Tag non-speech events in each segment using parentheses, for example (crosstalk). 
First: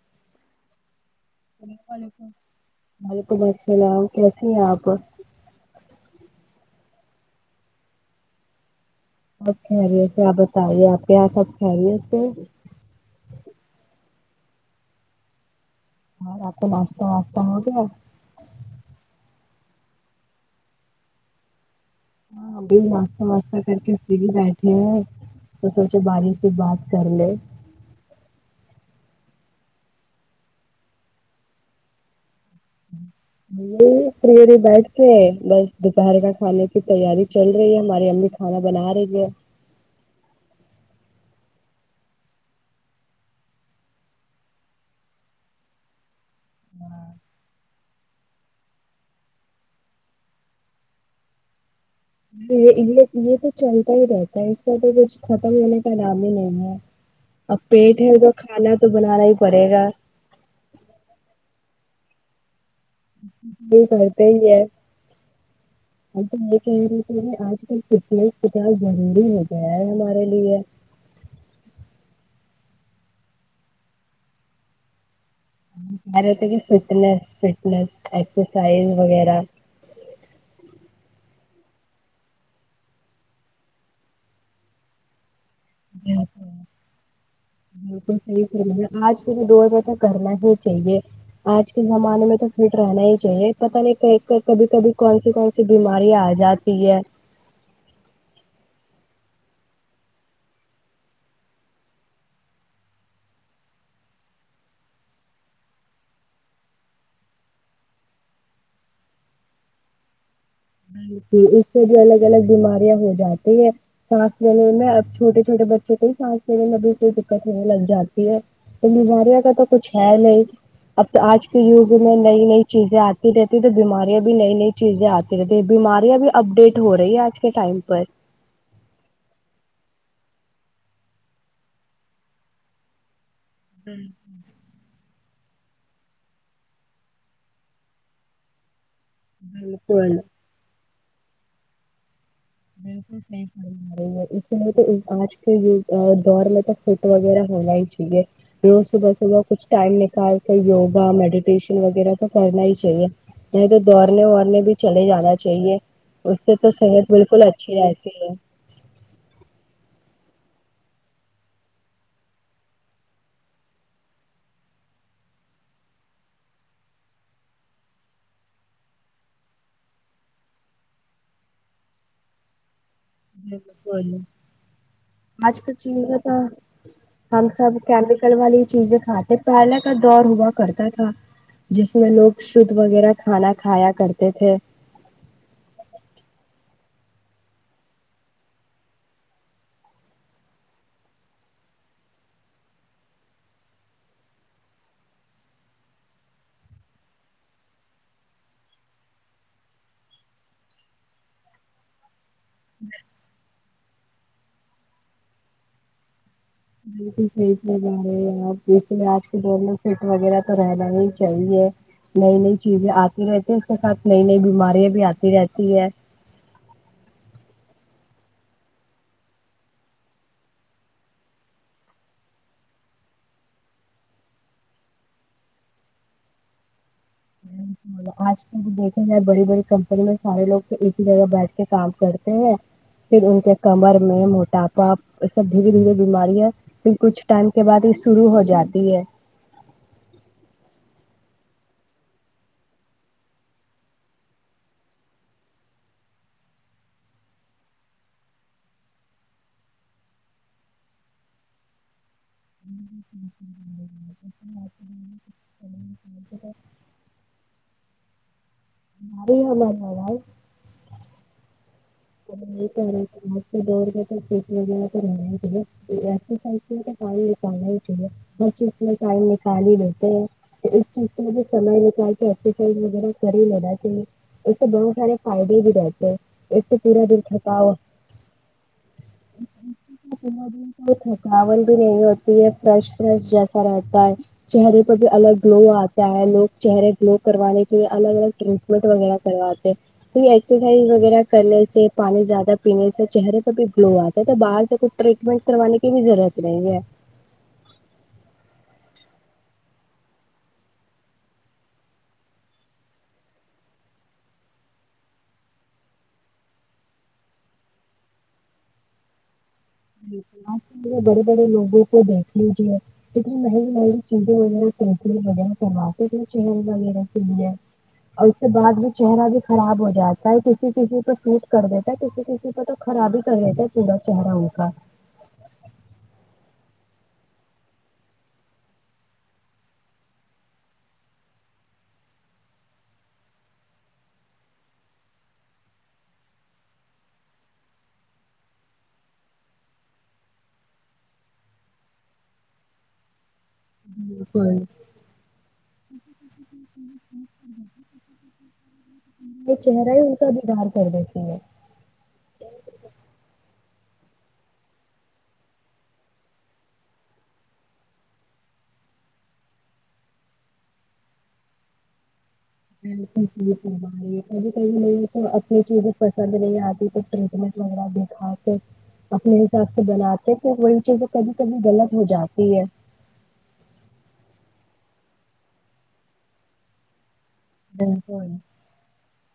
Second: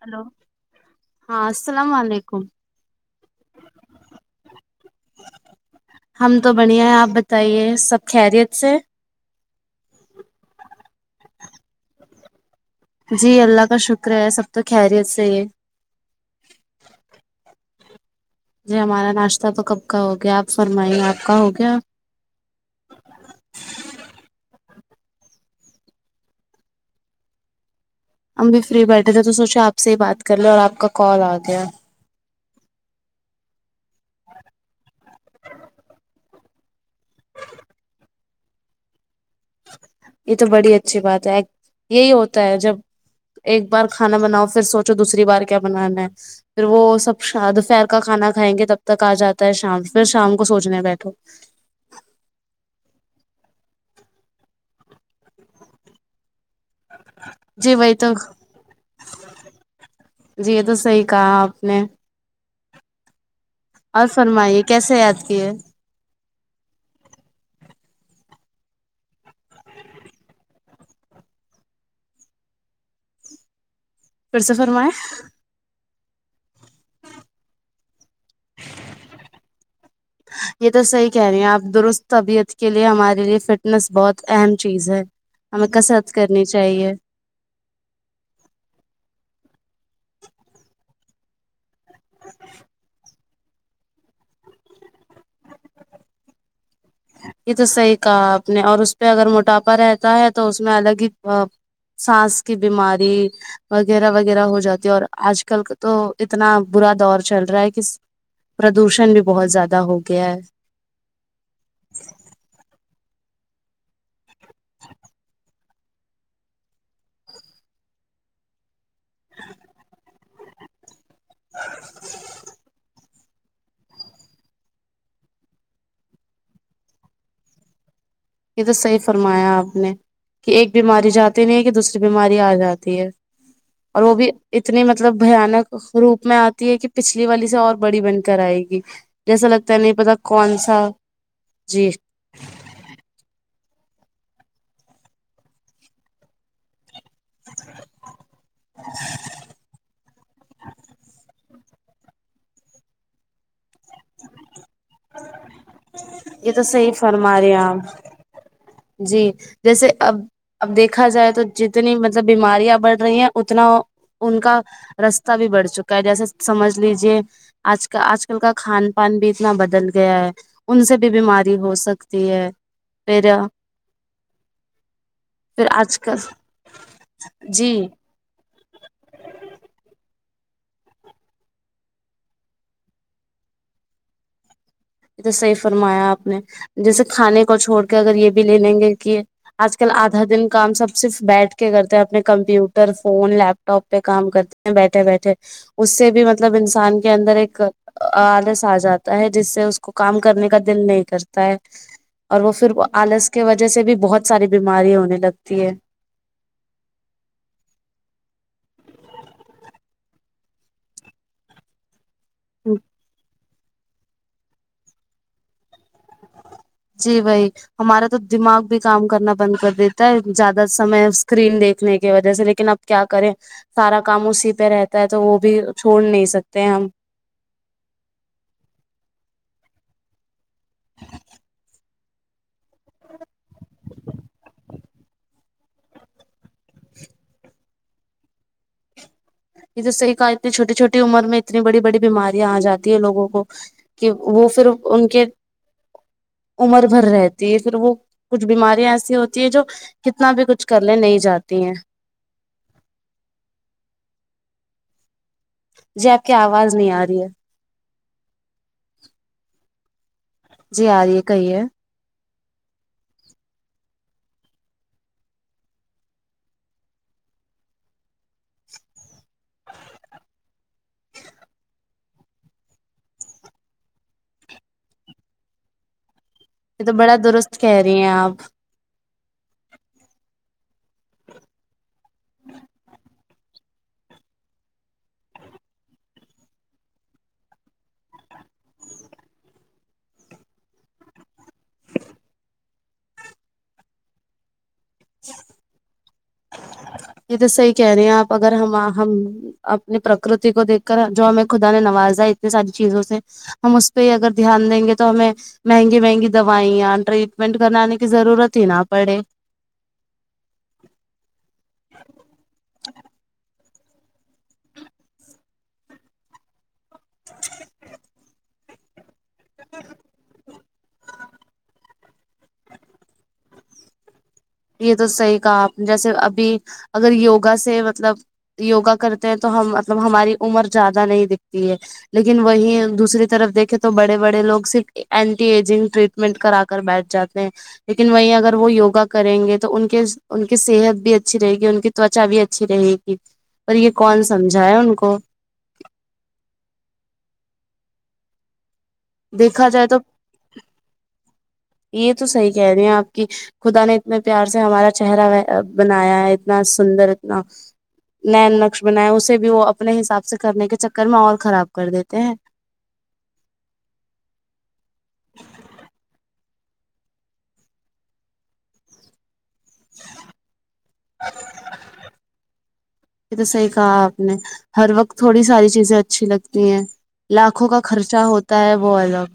hello (unintelligible) ہاں اللام السلام و علیکم وعلیکم السلام کیسے ہیں آپ (unintelligible) ہم تو بڑھیا ہے آپ بتائیے سب خیریت سے اچھے ار ا کیا آپ بتائیے آپ کیا سب کھ رہی ا سے جی اللہ کا شکر ہے سب تو خیریت سے یہ اور آپ کا ناشتہ واشہ ہو گیا (unintelligible) جی ہمارا ناشتہ تو کب کا ہو گیا آپ فرمائی آپ کا ہو گیا (unintelligible) ہاں ابھی ناشہ واشہ کر کے پھر بیٹھے ہیں تو سوچو بارش سے بات کر لے (unintelligible) ہم بھی فری بیٹھے تھے تو سوچے آپ سے ہی بات کر لیں اور آپ کا کال آ گیا یہ فریری بیٹھ کے بس دوپہر کا کھانے کی تیاری چل رہی ہے ہماری امی کھانا بنا رہی ہے (unintelligible) یہ تو بڑی اچھی بات ہے یہی ہوتا ہے جب ایک بار کھانا بناؤ پھر سوچو دوسری بار کیا بنانا ہے پھر وہ سب دوپہر کا کھانا کھائیں گے تب تک آ جاتا ہے شام پھر شام کو سوچنے بیٹھو یہ یہ تو چلتا ہی رہتا ہے اس کا تو کچھ ختم ہونے کا نام ہی نہیں ہے (unintelligible) ا جی وہی پیٹ تو ہے کا کھانا تو بنانا ہی پڑے گا جی یہ تو صحیح کہا آپ نے (unintelligible) ہ (unintelligible) اور فرمائیے کیسے یاد کیے ہمب تو یہ کہہ رہے تھے آج کل کتنا اخ کتاب ضروری ہو گیا ہے ہمارے لیے پرسفر میں کیا رہ ہوتا کہ فٹس فٹس ایکسرسائز وغیرہ (unintelligible) کرنی چاہیے بالکل صحیح ہے آج مجھے دو روپئے تو کرنا ہی چاہیے (unintelligible) آج (unintelligible) کے زمانے میں تو فٹ رہنا ہے ایک پتہ نہیں کہ کر کبھی کبھی کون سی کون سی بیماری آ جاتی ہے یہ تو صحیح کہا آپ نے اور اس پہ اگر موٹاپا رہتا ہے تو اس میں الگ ہی سانس کی بیماری وغیرہ وغیرہ ہو جاتی ہے اور آج کل کا تو اتنا برا دور چل رہا ہے کہ پردوشن بھی بہت زیادہ ہو گیا ہے ہی (inaudible) ج اس سے بھی الگ الگ بیماریا ہو گی جاتی ہے سانس لینے میں اب چھوے چھوے بچوں کو ہی سانس لینے میں بھی کوئی دقت ہونے لگ جاتی ہے تو میںماریا کا تو کچھ ہے نہیں اب تو آج کے یگ میں نئی نئی چیزیں آتی رہتی تو بیماریاں بھی نئی نئی چیزیں آتی رہتی ہیں بیماریاں بھی اپ ڈیٹ ہو رہی ہے آج کے ٹائم پر یہ تو صحیح فرمایا آپ نے کہ ایک بیماری جاتی نہیں ہے کہ دوسری بیماری آ جاتی ہے اور وہ بھی اتنی مطلب بیاانک روپ میں آتی ہے کہ پچھلی والی سے اور بڑی بن کر آئے گی جیسا لگتا ہے نہیں پتا بالکل کون سا جی (unintelligible) بالکل صحیح پڑی رہی ہے اس لیے تو آج کےگ دور میں تو سٹ وغیرہ ہونا ہی چاہیے روز صبح صبح کچھ ٹائم نکال کے وگا میڈی ٹیشن وغیرہ تو کرنا ہی چاہیے یں تو دوڑنے وڑنے بھی چلے جانا چاہیے اس یہ سے تو صحیح صحت فرما بالکل رہے ہیں اچھی آپ رہتی ہے جی جیسے اب اب دیکھا جائے تو جتنی مطلب بیماریاں بڑھ رہی ہیں اتنا ان کا رستہ بھی بڑھ چکا ہے جیسے سمجھ لیجیے آج کا آج کل کا کھان پان بھی اتنا بدل گیا ہے ان سے بھی بیماری ہو سکتی ہے پ بالک آج کل چیز تھا ہم سب جی کیمیکل والی چیزیں کھاتے پہلے کا دور ہوا کرتا تھا جس میں لوگ شدھ وغیرہ کھانا کھایا کرتے تھے صحی فرمایا آپ نے جیسے کھانے کو چھوڑ کے اگر یہ بھی لے لیں گے کہ آج کل آدھا دن کام سب صرف بیٹھ کے کرتے ہیں اپنے کمپیوٹر فون لیپ ٹاپ پہ کام کرتے ہیں بیٹھے بیٹھے اس سے بھی مطلب انسان کے اندر ایک آلس آ جاتا ہے جس سے کو کام کرنے کا دل نہیں کرتا ہے اور وہ پھر آلس کی وجہ سے بھی بہت ساری بیماری ہونے لگتی ہے بالکل سیٹ لگا رہے ہیںپ اس لیے آج کے دور میں سٹ وغیرہ تو رہنا ہی چاہیے نئی نئی چیزیں آتی رہتی اس کے ساتھ نئی نئی بیماریاں بھی آتی رہتی ہے جی وہی ہمارا تو دماغ بھی کام کرنا بند کر دیتا ہے زیادہ سمے اسکرین دیکھنے کی وجہ سے لیکن اب کیا کریں سارا کام اسی پہ رہتا ہے تو وہ بھی چھوڑ نہیں سکتے ہم آج تک دیکھا جائے بڑی بڑی کمپنی میں سارے لوگ تو ایک ہی جگہ بیٹھ کے کام کرتے ہیں پھر ان کے کمر میں موٹاپا سب دھیرے دھیرے بیماریاں پھر کچھ ٹائم کے بعد یہ شروع ہو جاتی ہے یہ تو صحیح کہا اتنی چھوٹی چھوٹی عمر میں اتنی بڑی بڑی بیماریاں آ جاتی ہے لوگوں کو کہ وہ پھر ان کے عمر بھر رہتی ہے پھر وہ کچھ بیماریاں ایسی ہوتی ہے جو کتنا بھی کچھ کرنے نہیں جاتی ہیں جی آپ کی آواز نہیں آ رہی ہے باری ہو ہمار بائی جی آ رہی ہے کہیے یہی کہہ رہے تھے آج کے دور میں تو وغہ تور تو پ (unintelligible) ہر چیز میں ٹائم نکال ہی لیتے ہیں اس چیز سے سم نکال کے ایکسرسائز وغہ کر ہی لینا چاہیے اس سے بہت سارے فائدے بھی رہتے ہیں اس سے یہ تو پورا بڑا دن درست کہہ رہی ہیں آپ تھکل بھی رہی یہ فرش ف جیسا رہتا ہے چہرے پر بھی الگ گلو آتا ہے لوگ چہرے گلو کروانے کے لیے الگ الگ ٹریٹمنٹ وغیرہ کرواتے تو یہ ایکسرسائز وغیرہ کرنے سے پانی زیادہ پینے سے چہرے پر بھی گلو آتا ہے تو باہر سے کچھ ٹریٹمنٹ کروانے کی بھی ضرورت نہیں ہے یہ تو صحیح کہہ رہے ہیں آپ اگر ہم ہم اپنی پرکرتی کو دیکھ کر جو ہمیں خدا نے نوازا اتنی ساری چیزوں سے ہم اس پہ اگر دھیان دیں گے تو ہمیں مہنگی مہنگی دوائیاں ٹریٹمنٹ کرنانے کی ضرورت ہی نہ پڑے بڑے بڑے لوگ لوگ کو دیکھ لیجےک م ن چیزیں وغیرہ وہ سمات تھے چہر وغیرہ سے لی اور اس کے بعد بھی چہرہ بھی خراب ہو جاتا ہے کسی کسی کو یٹ کر دیتا کسی کسی کو تو خراب ہی کر لیتا ہے پورا چہرہوں کا یہ تو صحی کہا جیسے ابھی اگر یوگا سے مطلب یوگا کرتے ہیں تو ہم مطلب ہماری عمر زیادہ نہیں دکھتی ہے لیکن وہی دوسری طرف دیکھے تو بڑے بڑے لوگ صرف اینٹی ایجنگ ٹریٹمنٹ کرا کر بیٹھ جاتے ہیں لیکن وہی اگر وہ یوگا کریں گے تو ان کے ان کی صحت بھی اچھی رہے گی ان کی تچا بھی اچھی رہے گی اور یہ کون بالکل سمجھا ہے ان کو (unintelligible) یہ دیکھا جائے چہرہ تو ہی ان کا بیگار کر دیتی ہے یہ تو صحیح کہہ رہی ہیں آپ کی خدا نے اتنے پیار سے ہمارا چہرہ بنایا ہے اتنا سندر اتنا ن نقش بنایا اسے بھی وہ اپنے حساب سے کرنے کے چکر میں اور خراب کر دیتے ہیں بکل کب ک ل تو اپنی چیز پسند نہیں آ ٹٹمنٹ وغیرہ دکھا کے اپنے سخ بناتے تو وہی چیزیں کبھی کبھی غلط ہو جاتی ہے یہ تو صحیح کہا آپ نے ہر وقت تھوڑی ساری چیزیں اچھی لگتی ہیں لاکھوں کا خرچہ ہوتا ہے وہ الگ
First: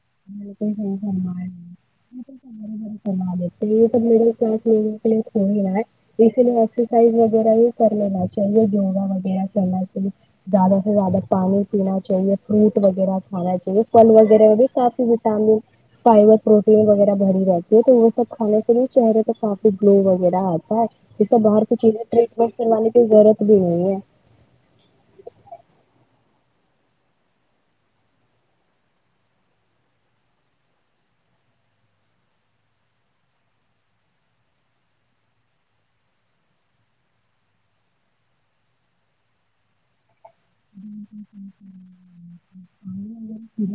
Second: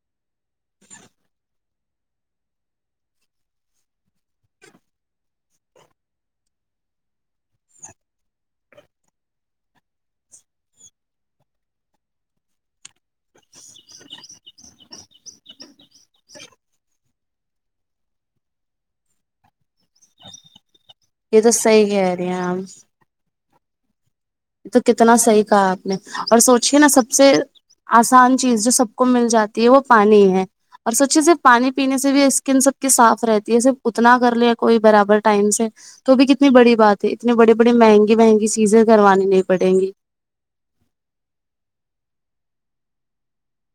اتے یہ سب مڈل کلاس لوگوں کے لیے تھو رہا ہے اسی لیے ایکسرسائز وغیرہ ہی کر لینا چاہیے یوگا وغیرہ کرنا چاہیے زیادہ سے زیادہ پانی پینا چاہیے فروٹ وغیرہ کھانا چاہیے پھل وغیرہ بھی کافی وٹامن فائبر پروٹین وغیرہ بری رہتی ہے تو وہ سب کھانے کے لیے چہرے پہ کافی گلو وغیرہ آتا ہے جیس یہ تو باہر کی صحیح چیزیں کہہ رہی ہیں ٹریٹمنٹ آپ کروے کی ضرورت اب نہیں ہے تو کتنا صحیح کہا آپ نے اور سوچے نا سب سے آسان چیز جو سب کو مل جاتی ہے وہ پانی ہے اور سوچے صرف پانی پینے سے بھی اسکن سب کی صاف رہتی ہے صرف اتنا کر لیا کوئی برابر ٹائم سے تو بھی کتنی بڑی بات ہے اتنی بڑی بڑی مہنگی مہنگی چیزیں کروانی نہیں پڑیں گی جی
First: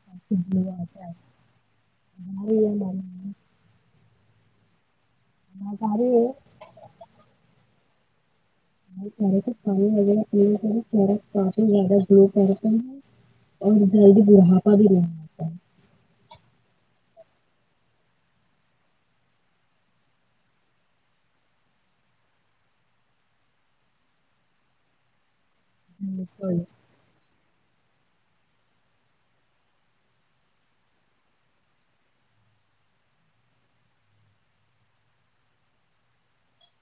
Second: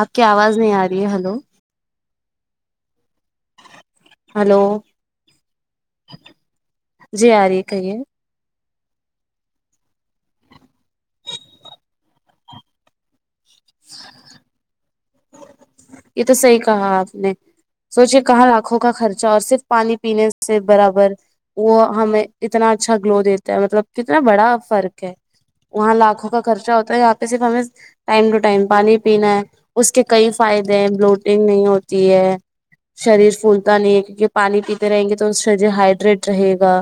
آپ کی آواز نہیں آ رہی ہے ہلو (inaudible) ہلو ہماری جی آاری کہی ہے ے ک ویر پیر کافی زیادہ گو پ اور جلدی بڑھاپا بھی نہیں (inaudible) یہ تو صحی کہا آپ نے سوچے کہاں لاکھوں کا خرچہ اور صرف پانی پینے سے برابر وہ ہمیں اتنا اچھا گلو دیتا ہے مطلب کتنا بڑا فرق ہے وہاں لاکھوں کا بالکل خرچ ہوتا ہے یہ صرف ہمیں ٹائم ٹو ٹائم پانی پینا ہے اس کے کئی فائدے ہیں بلوٹنگ نہیں ہوتی ہے شریر فولتا نہیں ہے کیونکہ پانی پیتے رہیں گے تو شریر ہائڈریٹ رہے گا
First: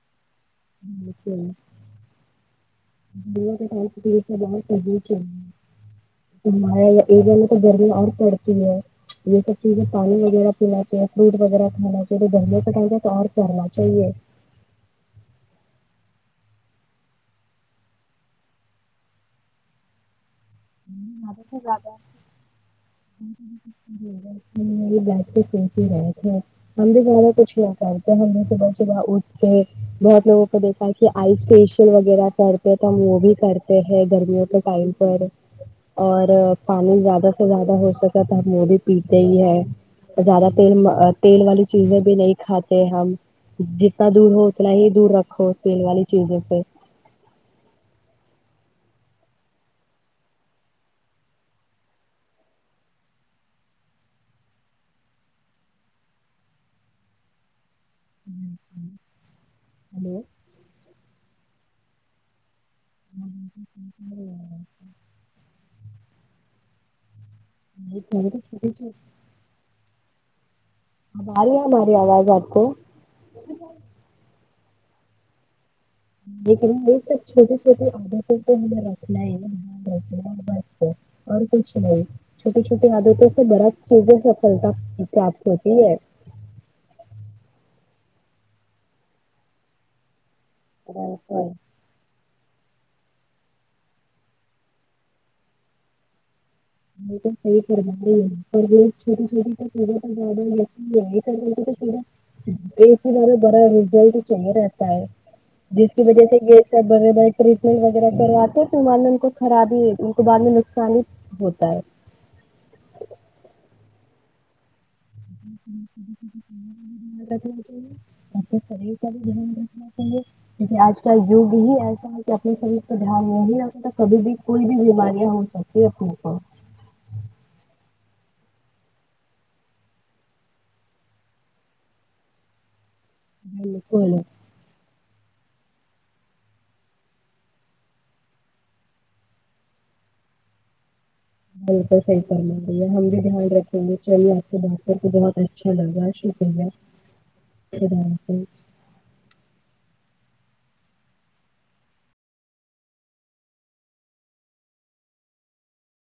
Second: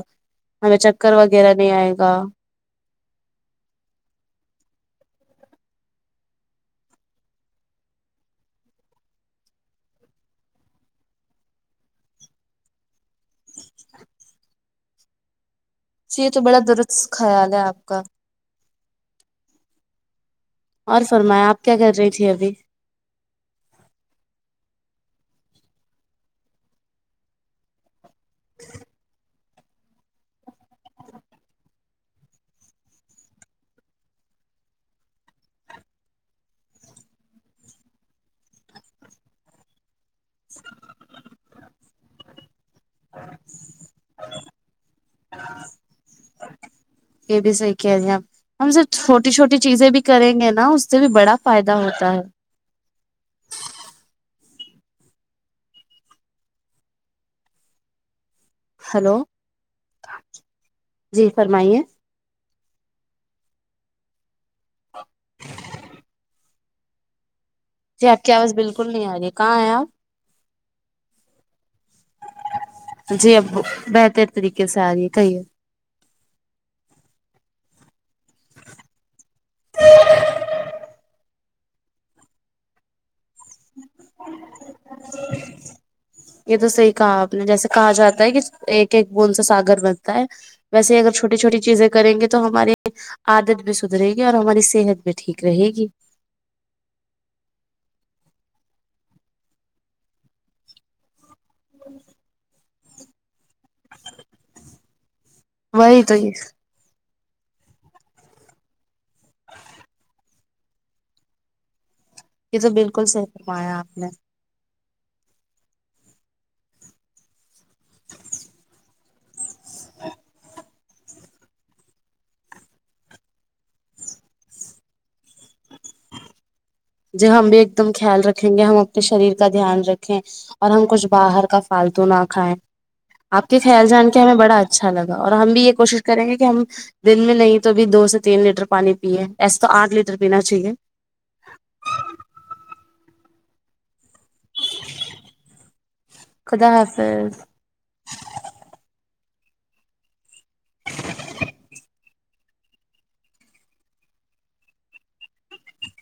ہمیں چکر وغیرہ نہیں آئے گا د کائی ب چاہی تو گرمی اور پڑتی ہے یہ سب چیزیں پانی وغیرہ پینا چاہیے فروٹ وغیرہ کھانا چاہیے تو گرمی کٹائی کا تو اور پڑنا چاہیے چ یہ تو بڑا درست خیال ہے آپ کا اور فرمایا تو آپ کیا زیادہ کر رہی تھی ابھی ہم بھی بہ کچھ نہیں کر تو میں ص بح صح بہت لوگوں کو دیکھا ہے کہ آئس فیشیل وغیرہ کرتے ہیں تو ہم وہ بھی کرتے ہیں گرمیوں کے ٹائم پر اور پانی زیادہ سے زیادہ ہو سکا تو ہم وہ بھی پیتے ہی ہیں زیادہ تیل تیل والی چیزیں بھی نہیں کھاتے ہم جتنا دور ہو اتنا ہی دور رکھو تیل والی چیزوں پہ یہ بھی صحیح کہہ رہے ہیں آپ ہم سب چھوٹی چھوٹی چیزیں بھی کریں گے نا اس سے بھی بڑا فائدہ ہوتا ہے ہلو جی فرمائیے ہ جی آپ کی ہماری آواز بالکل نہیں آ رہی ہے کہاں آئے آپ آ رہی ہے ہماری آواز آپ کو جی اب بہتر طریقے کیسے آ رہ ہے کہیے لیک یہ سب چھوٹی چھوٹی عادتوں کو ہمیں رکھنا ہی ب اور کچھ نہیں چھوٹی چھوٹی عادتوں سے بر چیزیں سفلتا پراپت ہوتی ہے یہ تو صحیح کہا آپ نے جیسے کہا جاتا ایک ایک بند سے ساگر بنتا ہے ویسے اور اگر چھوٹی اور چھوٹی چیزیں گ تو تو ہماری آادت بھی سدرے گی اور ہماری صحت بھی ٹھیک رہے گی یہ تو صحیح کرناے ہیں پر یہ چھوٹی چھوٹی تو پا تو زیادہ ل ہیئے چ تو سورا یہ س مرا برا ریزلٹ چلے رہتا ہے جس کی وہی تو وجہ سے یہ س بے ب ٹریٹمنٹ وغیرہ کرواتے ہیں تو بعد میں ان کو خرابی ان کو بعد میں نقصانی بھی ہوتا س یہ تو بالکل صحیح فرمایا آپ نے آپ سر کا جوں گ چاہے جیکے آج کیا یگ ہی ایسا ہے کہ اپنے شریر کا دھیان دوں گی کبھی بھی کوئی بھی بیماریاں ہو سکتی اپنےپ جی ہم بھی ایک دم خیال رکھیں گے ہم اپنے شریر کا دھیان رکھیں اور ہم کچھ باہر کا فالتو نہ کھائیں آپ کے خیال جان بالکل کے ہمیں بڑا اچھا لگتا اور ہم بھی یہ کوشش کریں گے کہ ہم دن میں نہیں تو بھی دو سے تین لیٹر پانی پیے ایسے تو آٹھ لیٹر پینا چاہیے بل تو صح کرم رہی ہے ہم بھی دھیان رکھیں گے چلیے آپ کے باتوں کو بہت اچھا لگا شکریہ خدا حافظ سے